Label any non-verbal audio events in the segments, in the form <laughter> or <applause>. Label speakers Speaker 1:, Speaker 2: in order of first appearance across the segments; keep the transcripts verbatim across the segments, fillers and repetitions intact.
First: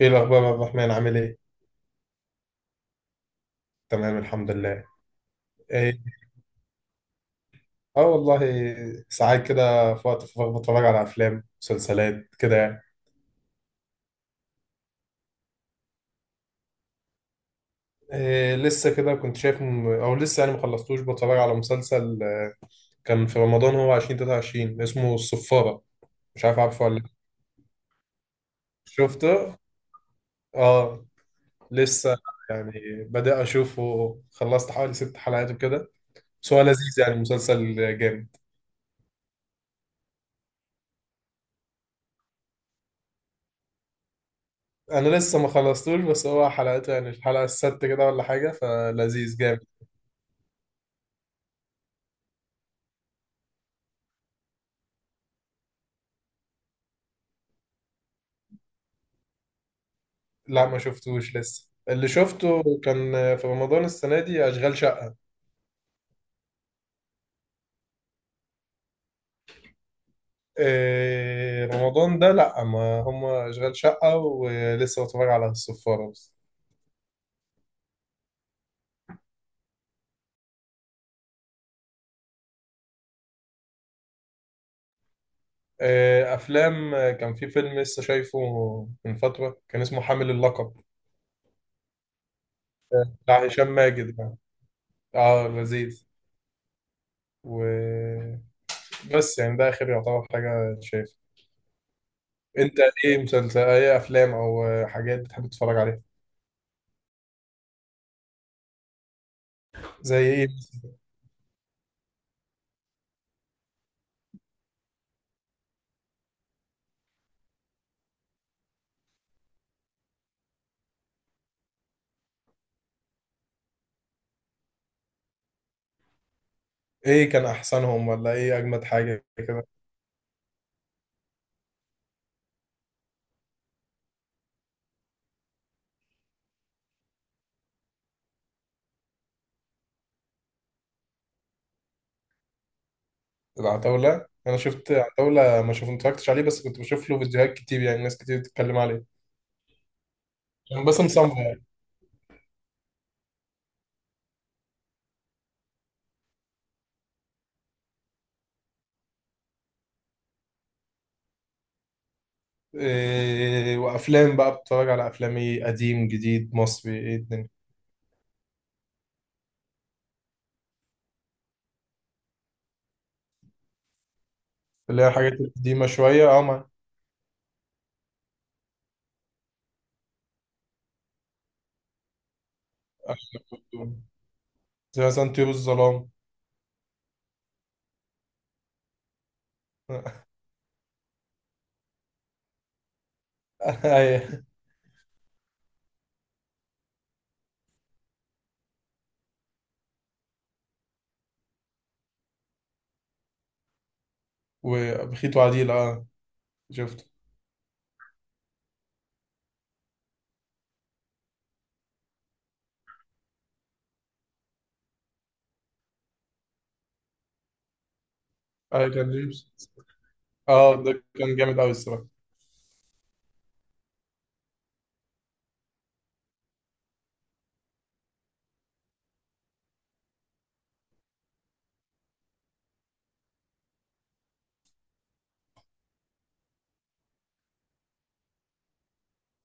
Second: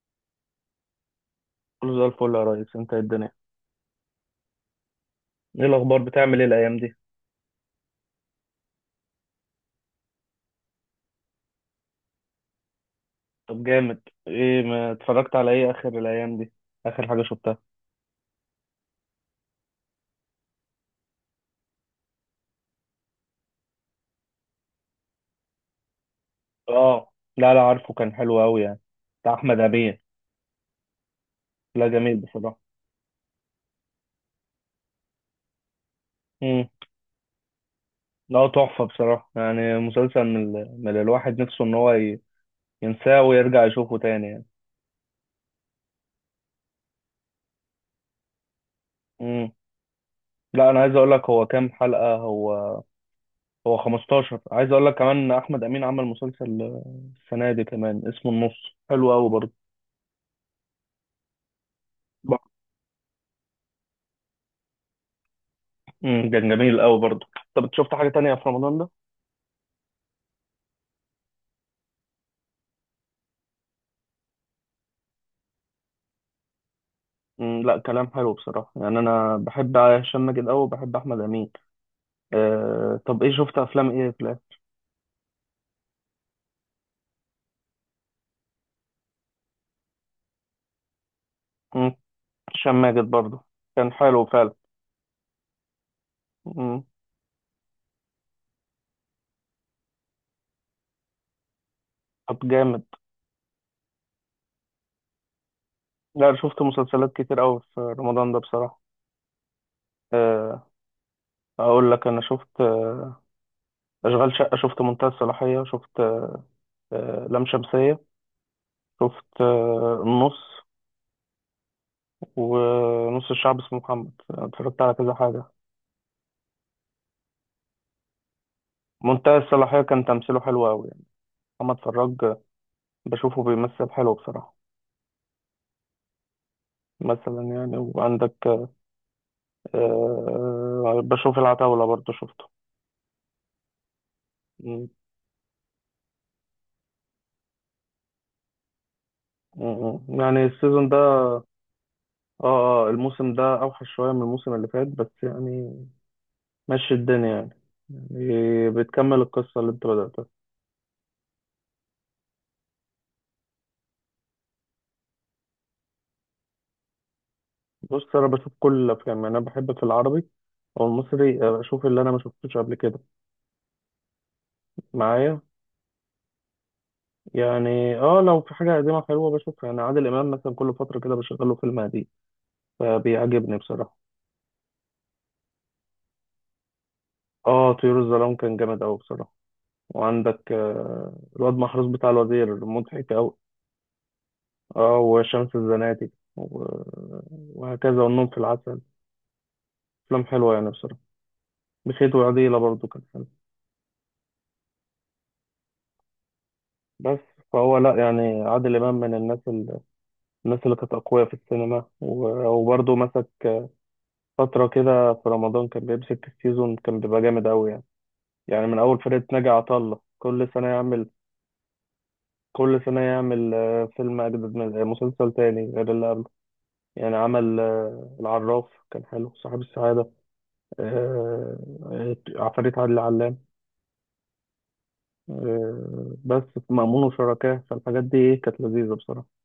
Speaker 1: ايه الاخبار يا عبد الرحمن، عامل ايه؟
Speaker 2: كله زي الفل يا ريس، انت ايه الدنيا؟
Speaker 1: تمام، الحمد لله.
Speaker 2: ايه
Speaker 1: ايه.
Speaker 2: الاخبار، بتعمل ايه الايام دي؟
Speaker 1: اه والله، ساعات كده في وقت الفراغ بتفرج على افلام مسلسلات كده يعني.
Speaker 2: طب جامد. ايه ما اتفرجت على ايه اخر الايام دي؟ اخر حاجه شفتها؟
Speaker 1: إيه، لسه كده كنت شايف م... او لسه يعني ما خلصتوش. بتفرج على مسلسل، آه، كان في رمضان، هو ألفين وتلاتة وعشرين، اسمه الصفارة. مش عارف، عارفه ولا لأ؟
Speaker 2: اه، لا لا عارفه، كان حلو قوي يعني. بتاع
Speaker 1: شفته.
Speaker 2: احمد امين.
Speaker 1: اه
Speaker 2: لا جميل
Speaker 1: لسه
Speaker 2: بصراحه.
Speaker 1: يعني، بدأ اشوفه، خلصت حوالي ست حلقات وكده. بس هو
Speaker 2: امم.
Speaker 1: لذيذ يعني، مسلسل جامد.
Speaker 2: لا تحفه بصراحه، يعني مسلسل من, ال... من الواحد نفسه ان هو ي... ينساه ويرجع يشوفه تاني يعني.
Speaker 1: انا لسه ما خلصتوش، بس هو حلقته يعني الحلقه السادسه كده ولا حاجه، فلذيذ
Speaker 2: امم.
Speaker 1: جامد.
Speaker 2: لا انا عايز اقول لك هو كام حلقه؟ هو هو خمستاشر. عايز اقول لك كمان احمد امين عمل مسلسل آه، السنه دي كمان اسمه النص. حلو قوي برضه.
Speaker 1: لا ما شفتوش لسه، اللي شفته كان في رمضان السنه دي اشغال شقه.
Speaker 2: امم كان جميل قوي برضه. طب إنت شفت حاجة تانية في رمضان ده؟
Speaker 1: إيه رمضان ده، لا، ما هم اشغال شقه، ولسه بتفرج على الصفاره بس.
Speaker 2: امم لا كلام حلو بصراحة، يعني أنا بحب هشام ماجد قوي وبحب أحمد أمين. أه، طب إيه شفت أفلام إيه في الآخر؟
Speaker 1: إيه، افلام، آه، كان في فيلم لسه شايفه من فتره، كان اسمه حامل اللقب،
Speaker 2: امم هشام ماجد برضه.
Speaker 1: بتاع هشام
Speaker 2: كان
Speaker 1: ماجد
Speaker 2: حلو
Speaker 1: يعني.
Speaker 2: فعلا.
Speaker 1: اه لذيذ.
Speaker 2: امم
Speaker 1: وبس، يعني ده اخر يعتبر حاجه شايفها.
Speaker 2: طب
Speaker 1: انت
Speaker 2: جامد.
Speaker 1: ايه؟ مسلسل ايه، افلام او حاجات بتحب تتفرج عليها؟
Speaker 2: لا أنا شفت مسلسلات كتير قوي في رمضان ده بصراحة.
Speaker 1: زي ايه؟
Speaker 2: أه، أقول لك أنا شفت آه، أشغال شقة، شفت منتهى الصلاحية، شفت آه، لام شمسية، شفت آه، النص ونص، الشعب اسمه محمد. اتفرجت على كذا حاجة.
Speaker 1: ايه كان احسنهم ولا ايه اجمد حاجه
Speaker 2: منتهى
Speaker 1: كده؟
Speaker 2: الصلاحية كان تمثيله حلو أوي. محمد فراج، بشوفه بيمثل حلو بصراحة. مثلا يعني. وعندك آه، بشوف العتاولة برضه، شفته.
Speaker 1: العتاوله، انا
Speaker 2: م-
Speaker 1: شفت عتاوله، ما شوف اتفرجتش عليه، بس كنت بشوف له فيديوهات كتير، يعني ناس كتير بتتكلم عليه.
Speaker 2: م- يعني
Speaker 1: كان
Speaker 2: السيزون
Speaker 1: باسم
Speaker 2: ده.
Speaker 1: سمرة يعني.
Speaker 2: اه اه، الموسم ده أوحش شوية من الموسم اللي فات، بس يعني ماشي الدنيا يعني. يعني بتكمل القصة اللي انت بدأتها.
Speaker 1: إيه، وافلام بقى، بتتفرج على افلام ايه، قديم جديد مصري، ايه الدنيا؟
Speaker 2: بص أنا بشوف كل الأفلام، يعني أنا بحب في العربي أو المصري آه، بشوف اللي أنا ما شفتوش قبل كده.
Speaker 1: اللي هي الحاجات
Speaker 2: معايا.
Speaker 1: القديمه شويه، اه ما.
Speaker 2: يعني اه، لو في حاجة قديمة حلوة بشوفها. يعني عادل إمام مثلا، كل فترة كده بشغله فيلم قديم فبيعجبني بصراحة.
Speaker 1: <laughs> زي مثلا طيور الظلام.
Speaker 2: اه، طيور الظلام كان جامد أوي بصراحة. وعندك آه، الواد محروس بتاع الوزير مضحك أوي.
Speaker 1: <laughs> ايوه.
Speaker 2: اه، وشمس الزناتي و- وهكذا، والنوم في العسل. أفلام حلوة يعني بصراحة. بخيت وعديلة برضو كان حلو.
Speaker 1: وبخيت وعديل، اه شفته.
Speaker 2: بس فهو لأ، يعني عادل إمام من الناس ال- الناس اللي كانت أقوياء في السينما، و- وبرضو مسك فترة كده في رمضان، كان بيمسك السيزون كان بيبقى جامد أوي يعني. يعني من
Speaker 1: ايوه
Speaker 2: أول
Speaker 1: كان
Speaker 2: فرقة
Speaker 1: جيمس.
Speaker 2: ناجي عطا الله كل سنة
Speaker 1: اه ده
Speaker 2: يعمل.
Speaker 1: كان جامد قوي الصراحه.
Speaker 2: كل سنة يعمل آه، فيلم أجدد من آه، مسلسل تاني غير اللي قبله. يعني عمل آه، العراف كان حلو، صاحب السعادة، آه، آه، عفاريت عادل علام، آه، بس في مأمون وشركاه. فالحاجات دي إيه كانت لذيذة بصراحة.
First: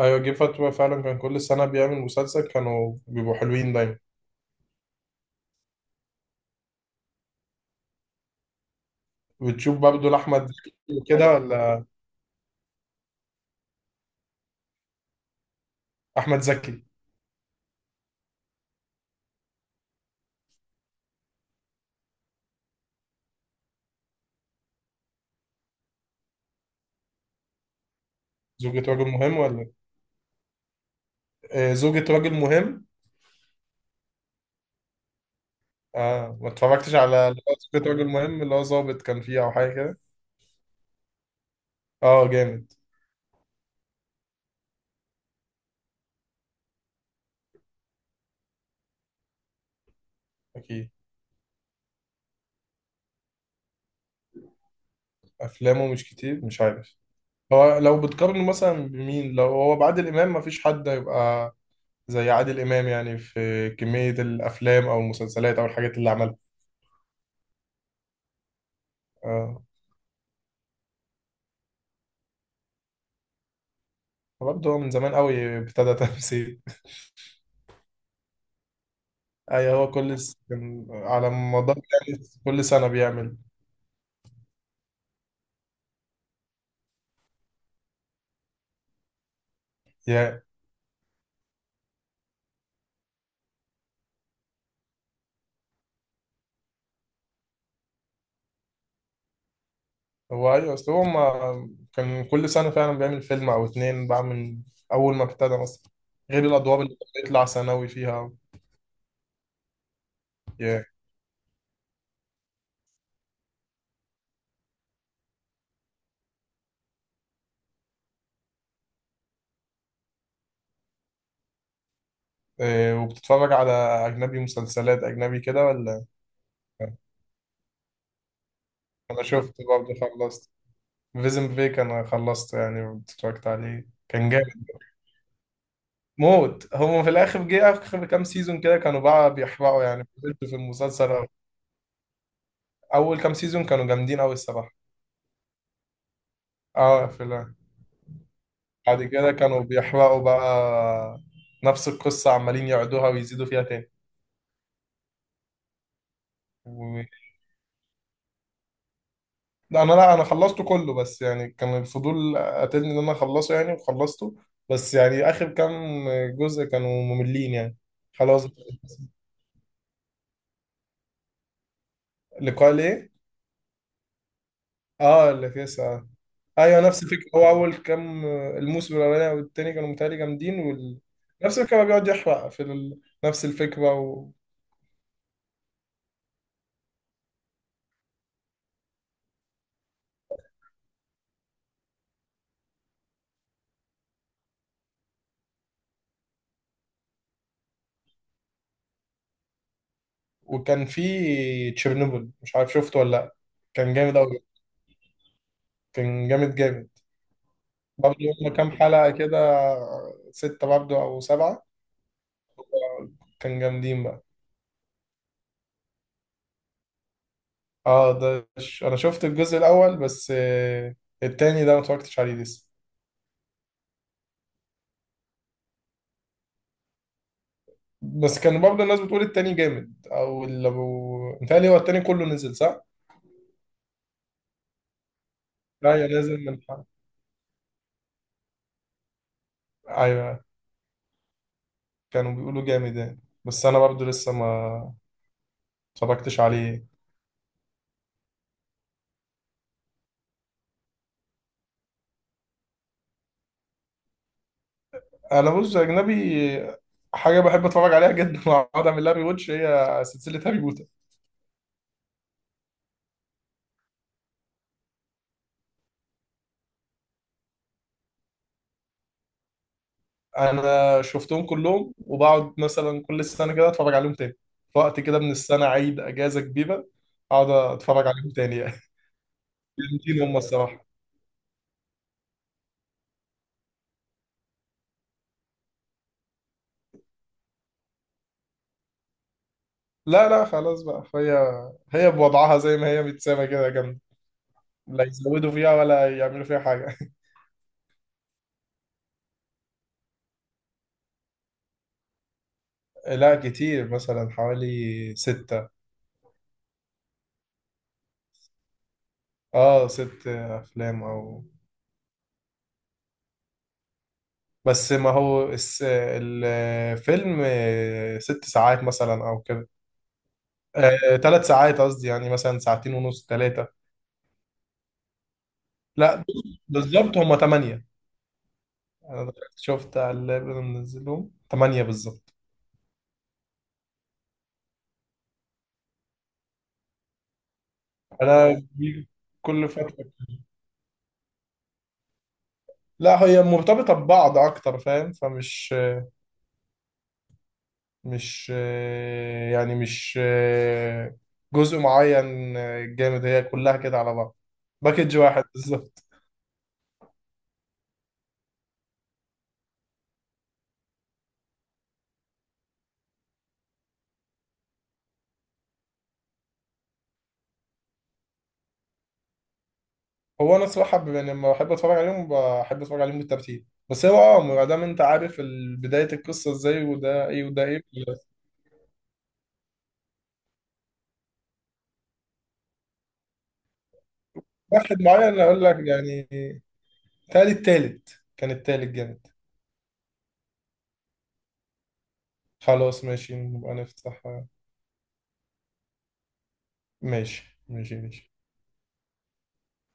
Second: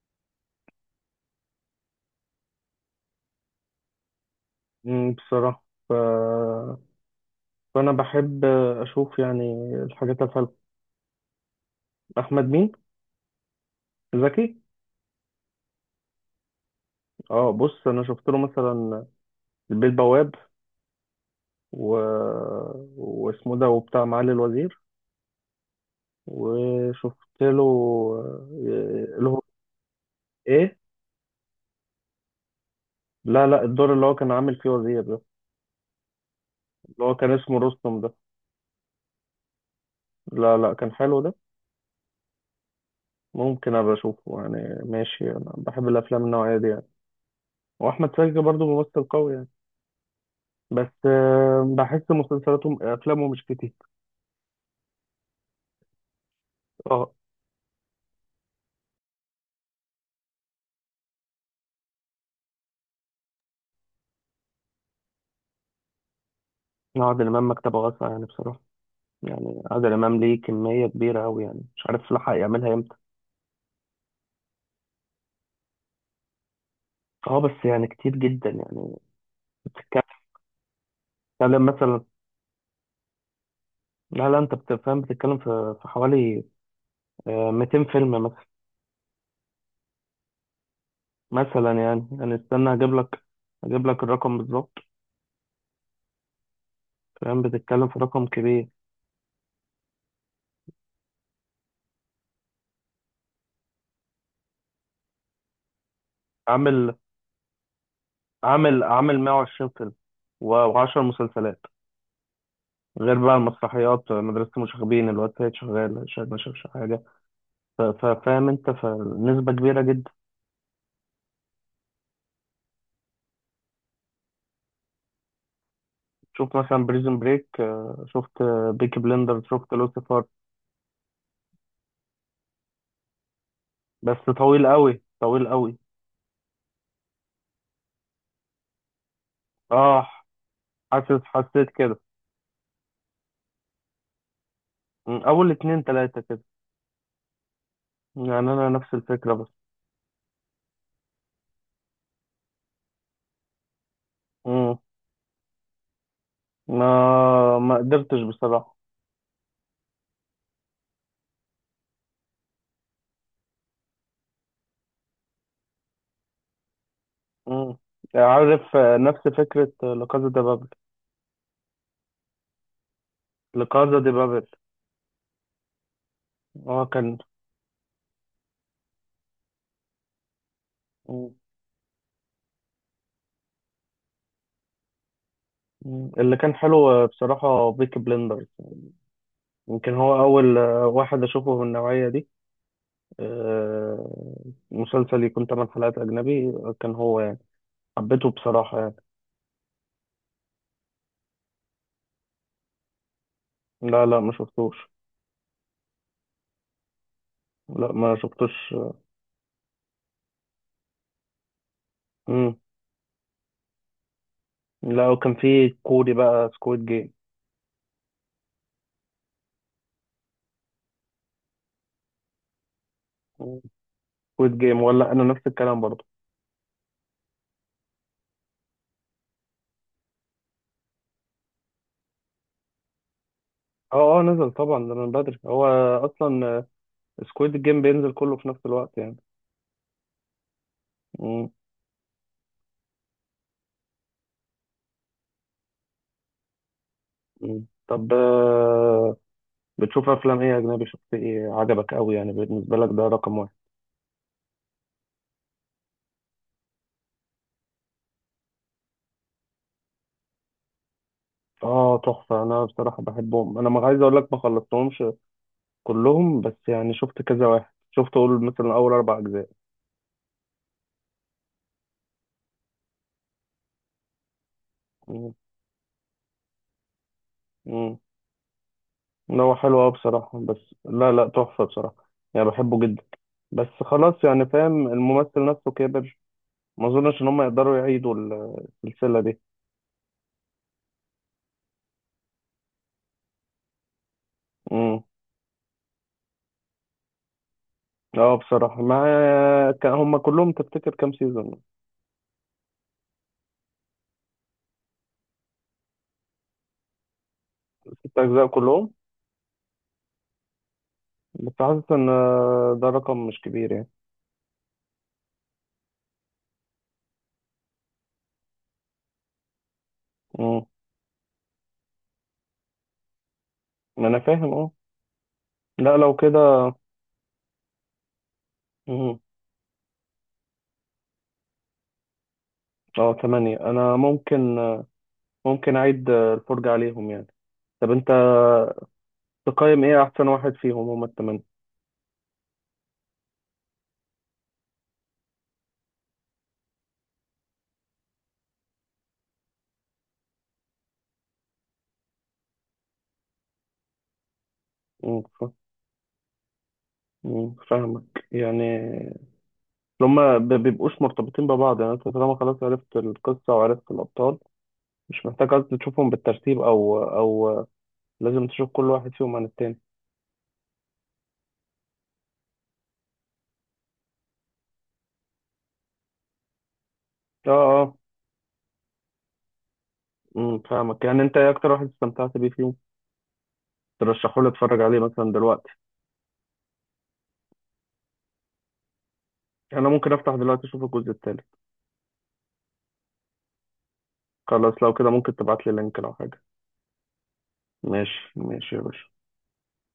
Speaker 1: ايوه جه فترة فعلا، كان كل سنة بيعمل مسلسل، كانوا بيبقوا حلوين دايما.
Speaker 2: مم، بصراحة ف... فأنا بحب أشوف يعني
Speaker 1: بتشوف برضه
Speaker 2: الحاجات
Speaker 1: لأحمد
Speaker 2: الحلوة.
Speaker 1: زكي وكده، ولا؟
Speaker 2: أحمد مين؟ زكي؟
Speaker 1: أحمد زكي.
Speaker 2: اه، بص أنا شفت له مثلا البيه البواب و... واسمه ده وبتاع معالي الوزير. وشفت له
Speaker 1: زوجة رجل
Speaker 2: آه، اللي
Speaker 1: مهم
Speaker 2: هو.
Speaker 1: ولا؟
Speaker 2: إيه؟
Speaker 1: آه زوجة رجل مهم.
Speaker 2: لا لا، الدور اللي هو كان عامل فيه وزير.
Speaker 1: اه، ما اتفرجتش
Speaker 2: اللي هو
Speaker 1: على
Speaker 2: كان
Speaker 1: اللي هو
Speaker 2: اسمه
Speaker 1: زوجة
Speaker 2: رستم
Speaker 1: رجل
Speaker 2: ده.
Speaker 1: مهم، اللي هو ظابط كان فيه أو حاجة كده.
Speaker 2: لا لا، كان حلو ده.
Speaker 1: اه جامد.
Speaker 2: ممكن ابقى اشوفه يعني، ماشي، انا بحب الافلام النوعيه دي يعني. واحمد سقا برضو ممثل قوي يعني.
Speaker 1: أكيد.
Speaker 2: بس آه، بحس مسلسلاته افلامه مش كتير.
Speaker 1: أفلامه مش كتير مش عارف.
Speaker 2: اه،
Speaker 1: هو لو بتقارنه مثلا بمين، لو هو بعادل إمام، مفيش حد هيبقى زي عادل إمام يعني في كمية الأفلام أو المسلسلات أو الحاجات اللي عملها.
Speaker 2: عادل امام مكتبه واسعه يعني بصراحه. يعني
Speaker 1: اه.
Speaker 2: عادل امام ليه كميه كبيره قوي، يعني مش عارف لحق يعملها امتى.
Speaker 1: برضه هو من زمان قوي ابتدى تمثيل.
Speaker 2: اه، بس يعني كتير جدا يعني.
Speaker 1: ايوه هو كل
Speaker 2: بتتكلم
Speaker 1: س... كان على
Speaker 2: بتتكلم
Speaker 1: مدار،
Speaker 2: مثلا.
Speaker 1: يعني كل سنة بيعمل.
Speaker 2: لا لا، انت بتفهم، بتتكلم في في حوالي آه، 200 فيلم مثلا.
Speaker 1: يا.
Speaker 2: مثلا يعني، يعني استنى اجيب لك، اجيب لك الرقم بالظبط. فاهم بتتكلم في رقم كبير.
Speaker 1: هو ايوه، اصل هو ما كان كل سنة فعلا بيعمل فيلم او اتنين بقى من اول ما ابتدى مثلا، غير الادوار
Speaker 2: عامل
Speaker 1: اللي بيطلع ثانوي فيها.
Speaker 2: عامل عامل 120 فيلم
Speaker 1: يا.
Speaker 2: و10 مسلسلات، غير بقى المسرحيات: مدرسة المشاغبين، الواد سيد شغال، شاهد ما شافش حاجة. ف- ف- فاهم انت، فنسبة كبيرة جدا.
Speaker 1: إيه، وبتتفرج على اجنبي، مسلسلات اجنبي كده ولا؟
Speaker 2: شفت مثلا بريزن بريك، شفت بيكي
Speaker 1: انا
Speaker 2: بلندر،
Speaker 1: شفت
Speaker 2: شفت
Speaker 1: برضه،
Speaker 2: لوسيفر.
Speaker 1: خلصت فيزن بريك، انا خلصت يعني، اتفرجت عليه
Speaker 2: بس
Speaker 1: كان
Speaker 2: طويل
Speaker 1: جامد.
Speaker 2: قوي، طويل قوي.
Speaker 1: موت هم في الاخر، جه اخر كام سيزون كده كانوا بقى بيحرقوا
Speaker 2: اه،
Speaker 1: يعني في
Speaker 2: حاسس،
Speaker 1: المسلسل.
Speaker 2: حسيت كده.
Speaker 1: اول كام سيزون كانوا جامدين قوي الصراحة.
Speaker 2: م، اول اتنين تلاتة كده
Speaker 1: اه قافلة.
Speaker 2: يعني انا نفس
Speaker 1: بعد كده
Speaker 2: الفكرة
Speaker 1: كانوا
Speaker 2: بس.
Speaker 1: بيحرقوا بقى، نفس القصة عمالين يعيدوها ويزيدوا فيها تاني.
Speaker 2: م، ما
Speaker 1: و...
Speaker 2: ما قدرتش بصراحة.
Speaker 1: لا انا، لا انا خلصته كله، بس يعني كان الفضول قاتلني ان انا اخلصه يعني وخلصته. بس يعني اخر كام جزء كانوا مملين
Speaker 2: مم.
Speaker 1: يعني. خلاص.
Speaker 2: عارف آه، نفس فكرة لكازا دي بابل.
Speaker 1: لقاء ليه؟
Speaker 2: لكازا دي بابل.
Speaker 1: اه اللي فيه ساعة. ايوه
Speaker 2: هو
Speaker 1: نفس
Speaker 2: كان.
Speaker 1: الفكرة. هو اول كام الموسم الاولاني والتاني كانوا متهيألي جامدين، وال...
Speaker 2: مم.
Speaker 1: نفس الفكرة بقى، بيقعد يحرق في ال... نفس الفكرة.
Speaker 2: مم. اللي كان حلو آه، بصراحة بيكي بلندرز. يمكن هو أول آه، واحد أشوفه من النوعية دي. آه، مسلسل يكون تمن حلقات أجنبي آه، كان هو يعني. حبيته بصراحة يعني.
Speaker 1: وكان في تشيرنوبل، مش عارف شفته ولا لا. كان
Speaker 2: لا
Speaker 1: جامد
Speaker 2: لا ما
Speaker 1: أوي.
Speaker 2: شفتوش.
Speaker 1: كان جامد جامد.
Speaker 2: لا ما
Speaker 1: برضه هما كام
Speaker 2: شفتوش.
Speaker 1: حلقة كده، ستة برضه أو سبعة.
Speaker 2: مم.
Speaker 1: كان جامدين بقى.
Speaker 2: لا وكان في كوري بقى سكويد جيم.
Speaker 1: اه ده ش... أنا شفت الجزء الأول بس، آه، التاني ده ما اتفرجتش عليه لسه.
Speaker 2: سكويد جيم، ولا أنا نفس الكلام برضه.
Speaker 1: بس كان برضه الناس بتقول التاني جامد، أو اللي أبو متهيألي هو التاني كله نزل، صح؟
Speaker 2: اه اه، نزل طبعا ده من بدري هو
Speaker 1: أيوة نازل من
Speaker 2: اصلا.
Speaker 1: حلقة.
Speaker 2: سكويد جيم بينزل كله في نفس الوقت يعني.
Speaker 1: أيوة
Speaker 2: مم.
Speaker 1: كانوا بيقولوا جامد يعني. بس أنا برضه لسه ما اتفرجتش عليه.
Speaker 2: مم. طب آه، بتشوف افلام ايه اجنبي؟ شفت ايه عجبك قوي يعني بالنسبه لك ده رقم واحد؟
Speaker 1: انا بص، اجنبي، حاجه بحب اتفرج عليها جدا <laughs> واقعد اعمل لها ريواتش، هي سلسله هاري بوتر.
Speaker 2: اه، تحفه، انا بصراحه بحبهم. انا ما عايز اقول لك ما خلصتهمش كلهم، بس يعني شفت كذا واحد، شفت اقول مثلا اول اربع اجزاء.
Speaker 1: انا شفتهم كلهم، وبقعد مثلا كل سنه كده اتفرج عليهم تاني، في وقت كده من
Speaker 2: مم.
Speaker 1: السنه، عيد اجازه كبيره، اقعد
Speaker 2: مم.
Speaker 1: اتفرج عليهم تاني يعني.
Speaker 2: لا هو
Speaker 1: <laughs>
Speaker 2: حلو قوي
Speaker 1: جامدين هم
Speaker 2: بصراحه، بس
Speaker 1: الصراحه.
Speaker 2: لا لا، تحفه بصراحه يعني بحبه جدا. بس خلاص يعني، فاهم، الممثل نفسه كبر. ما اظنش ان هم يقدروا يعيدوا ال- السلسله دي.
Speaker 1: لا لا خلاص بقى، فهي هي بوضعها زي ما هي متسامه كده جامده،
Speaker 2: مم.
Speaker 1: لا يزودوا فيها ولا يعملوا فيها حاجه.
Speaker 2: اه بصراحة، ما كان هما كلهم تفتكر كام سيزون؟
Speaker 1: <laughs> لا كتير، مثلا حوالي ستة.
Speaker 2: ست أجزاء كلهم.
Speaker 1: اه ست افلام او،
Speaker 2: بس حاسس إن ده رقم مش كبير يعني.
Speaker 1: بس ما هو الس- الفيلم ست ساعات مثلا او كده،
Speaker 2: مم.
Speaker 1: آه، تلات ساعات قصدي، يعني مثلا ساعتين ونص تلاتة.
Speaker 2: ما أنا فاهم اه. لا لو
Speaker 1: لا
Speaker 2: كده.
Speaker 1: بالظبط هما تمانية.
Speaker 2: مم.
Speaker 1: انا دخلت شفت على اللاب اللي منزلهم تمانية بالظبط.
Speaker 2: اه، تمانية، أنا ممكن، ممكن أعيد الفرجة عليهم يعني. طب أنت
Speaker 1: انا بيجي كل
Speaker 2: تقيم إيه
Speaker 1: فترة.
Speaker 2: أحسن واحد فيهم هما التمانية؟
Speaker 1: لا هي مرتبطة ببعض اكتر، فاهم، فمش مش آه، يعني مش آه، جزء معين آه، جامد، هي كلها كده على بعض، باكج
Speaker 2: مم. ف-
Speaker 1: واحد بالظبط.
Speaker 2: مم. فاهمك يعني. هما ب- بيبقوش مرتبطين ببعض، يعني أنت طالما خلاص عرفت القصة وعرفت الأبطال مش محتاج أصلا تشوفهم بالترتيب أو أو لازم تشوف كل واحد فيهم عن التاني.
Speaker 1: هو انا الصراحه، ب- يعني لما بحب اتفرج عليهم، بحب اتفرج عليهم بالترتيب، بس هو اه، ما دام انت عارف ال- بدايه القصه ازاي، وده ايه
Speaker 2: اه
Speaker 1: وده ايه.
Speaker 2: اه، أمم، فاهمك، يعني انت ايه اكتر واحد استمتعت بيه فيهم؟ ترشحوا لي اتفرج عليه
Speaker 1: واحد
Speaker 2: مثلا
Speaker 1: معين اقول
Speaker 2: دلوقتي.
Speaker 1: لك يعني، تالي التالت، كان التالت جامد.
Speaker 2: يعني انا ممكن افتح دلوقتي اشوف الجزء التالت.
Speaker 1: خلاص ماشي، نبقى نفتح.
Speaker 2: خلاص لو كده، ممكن تبعت لي لينك لو حاجه.
Speaker 1: ماشي ماشي
Speaker 2: ماشي
Speaker 1: ماشي.
Speaker 2: ماشي يا باشا.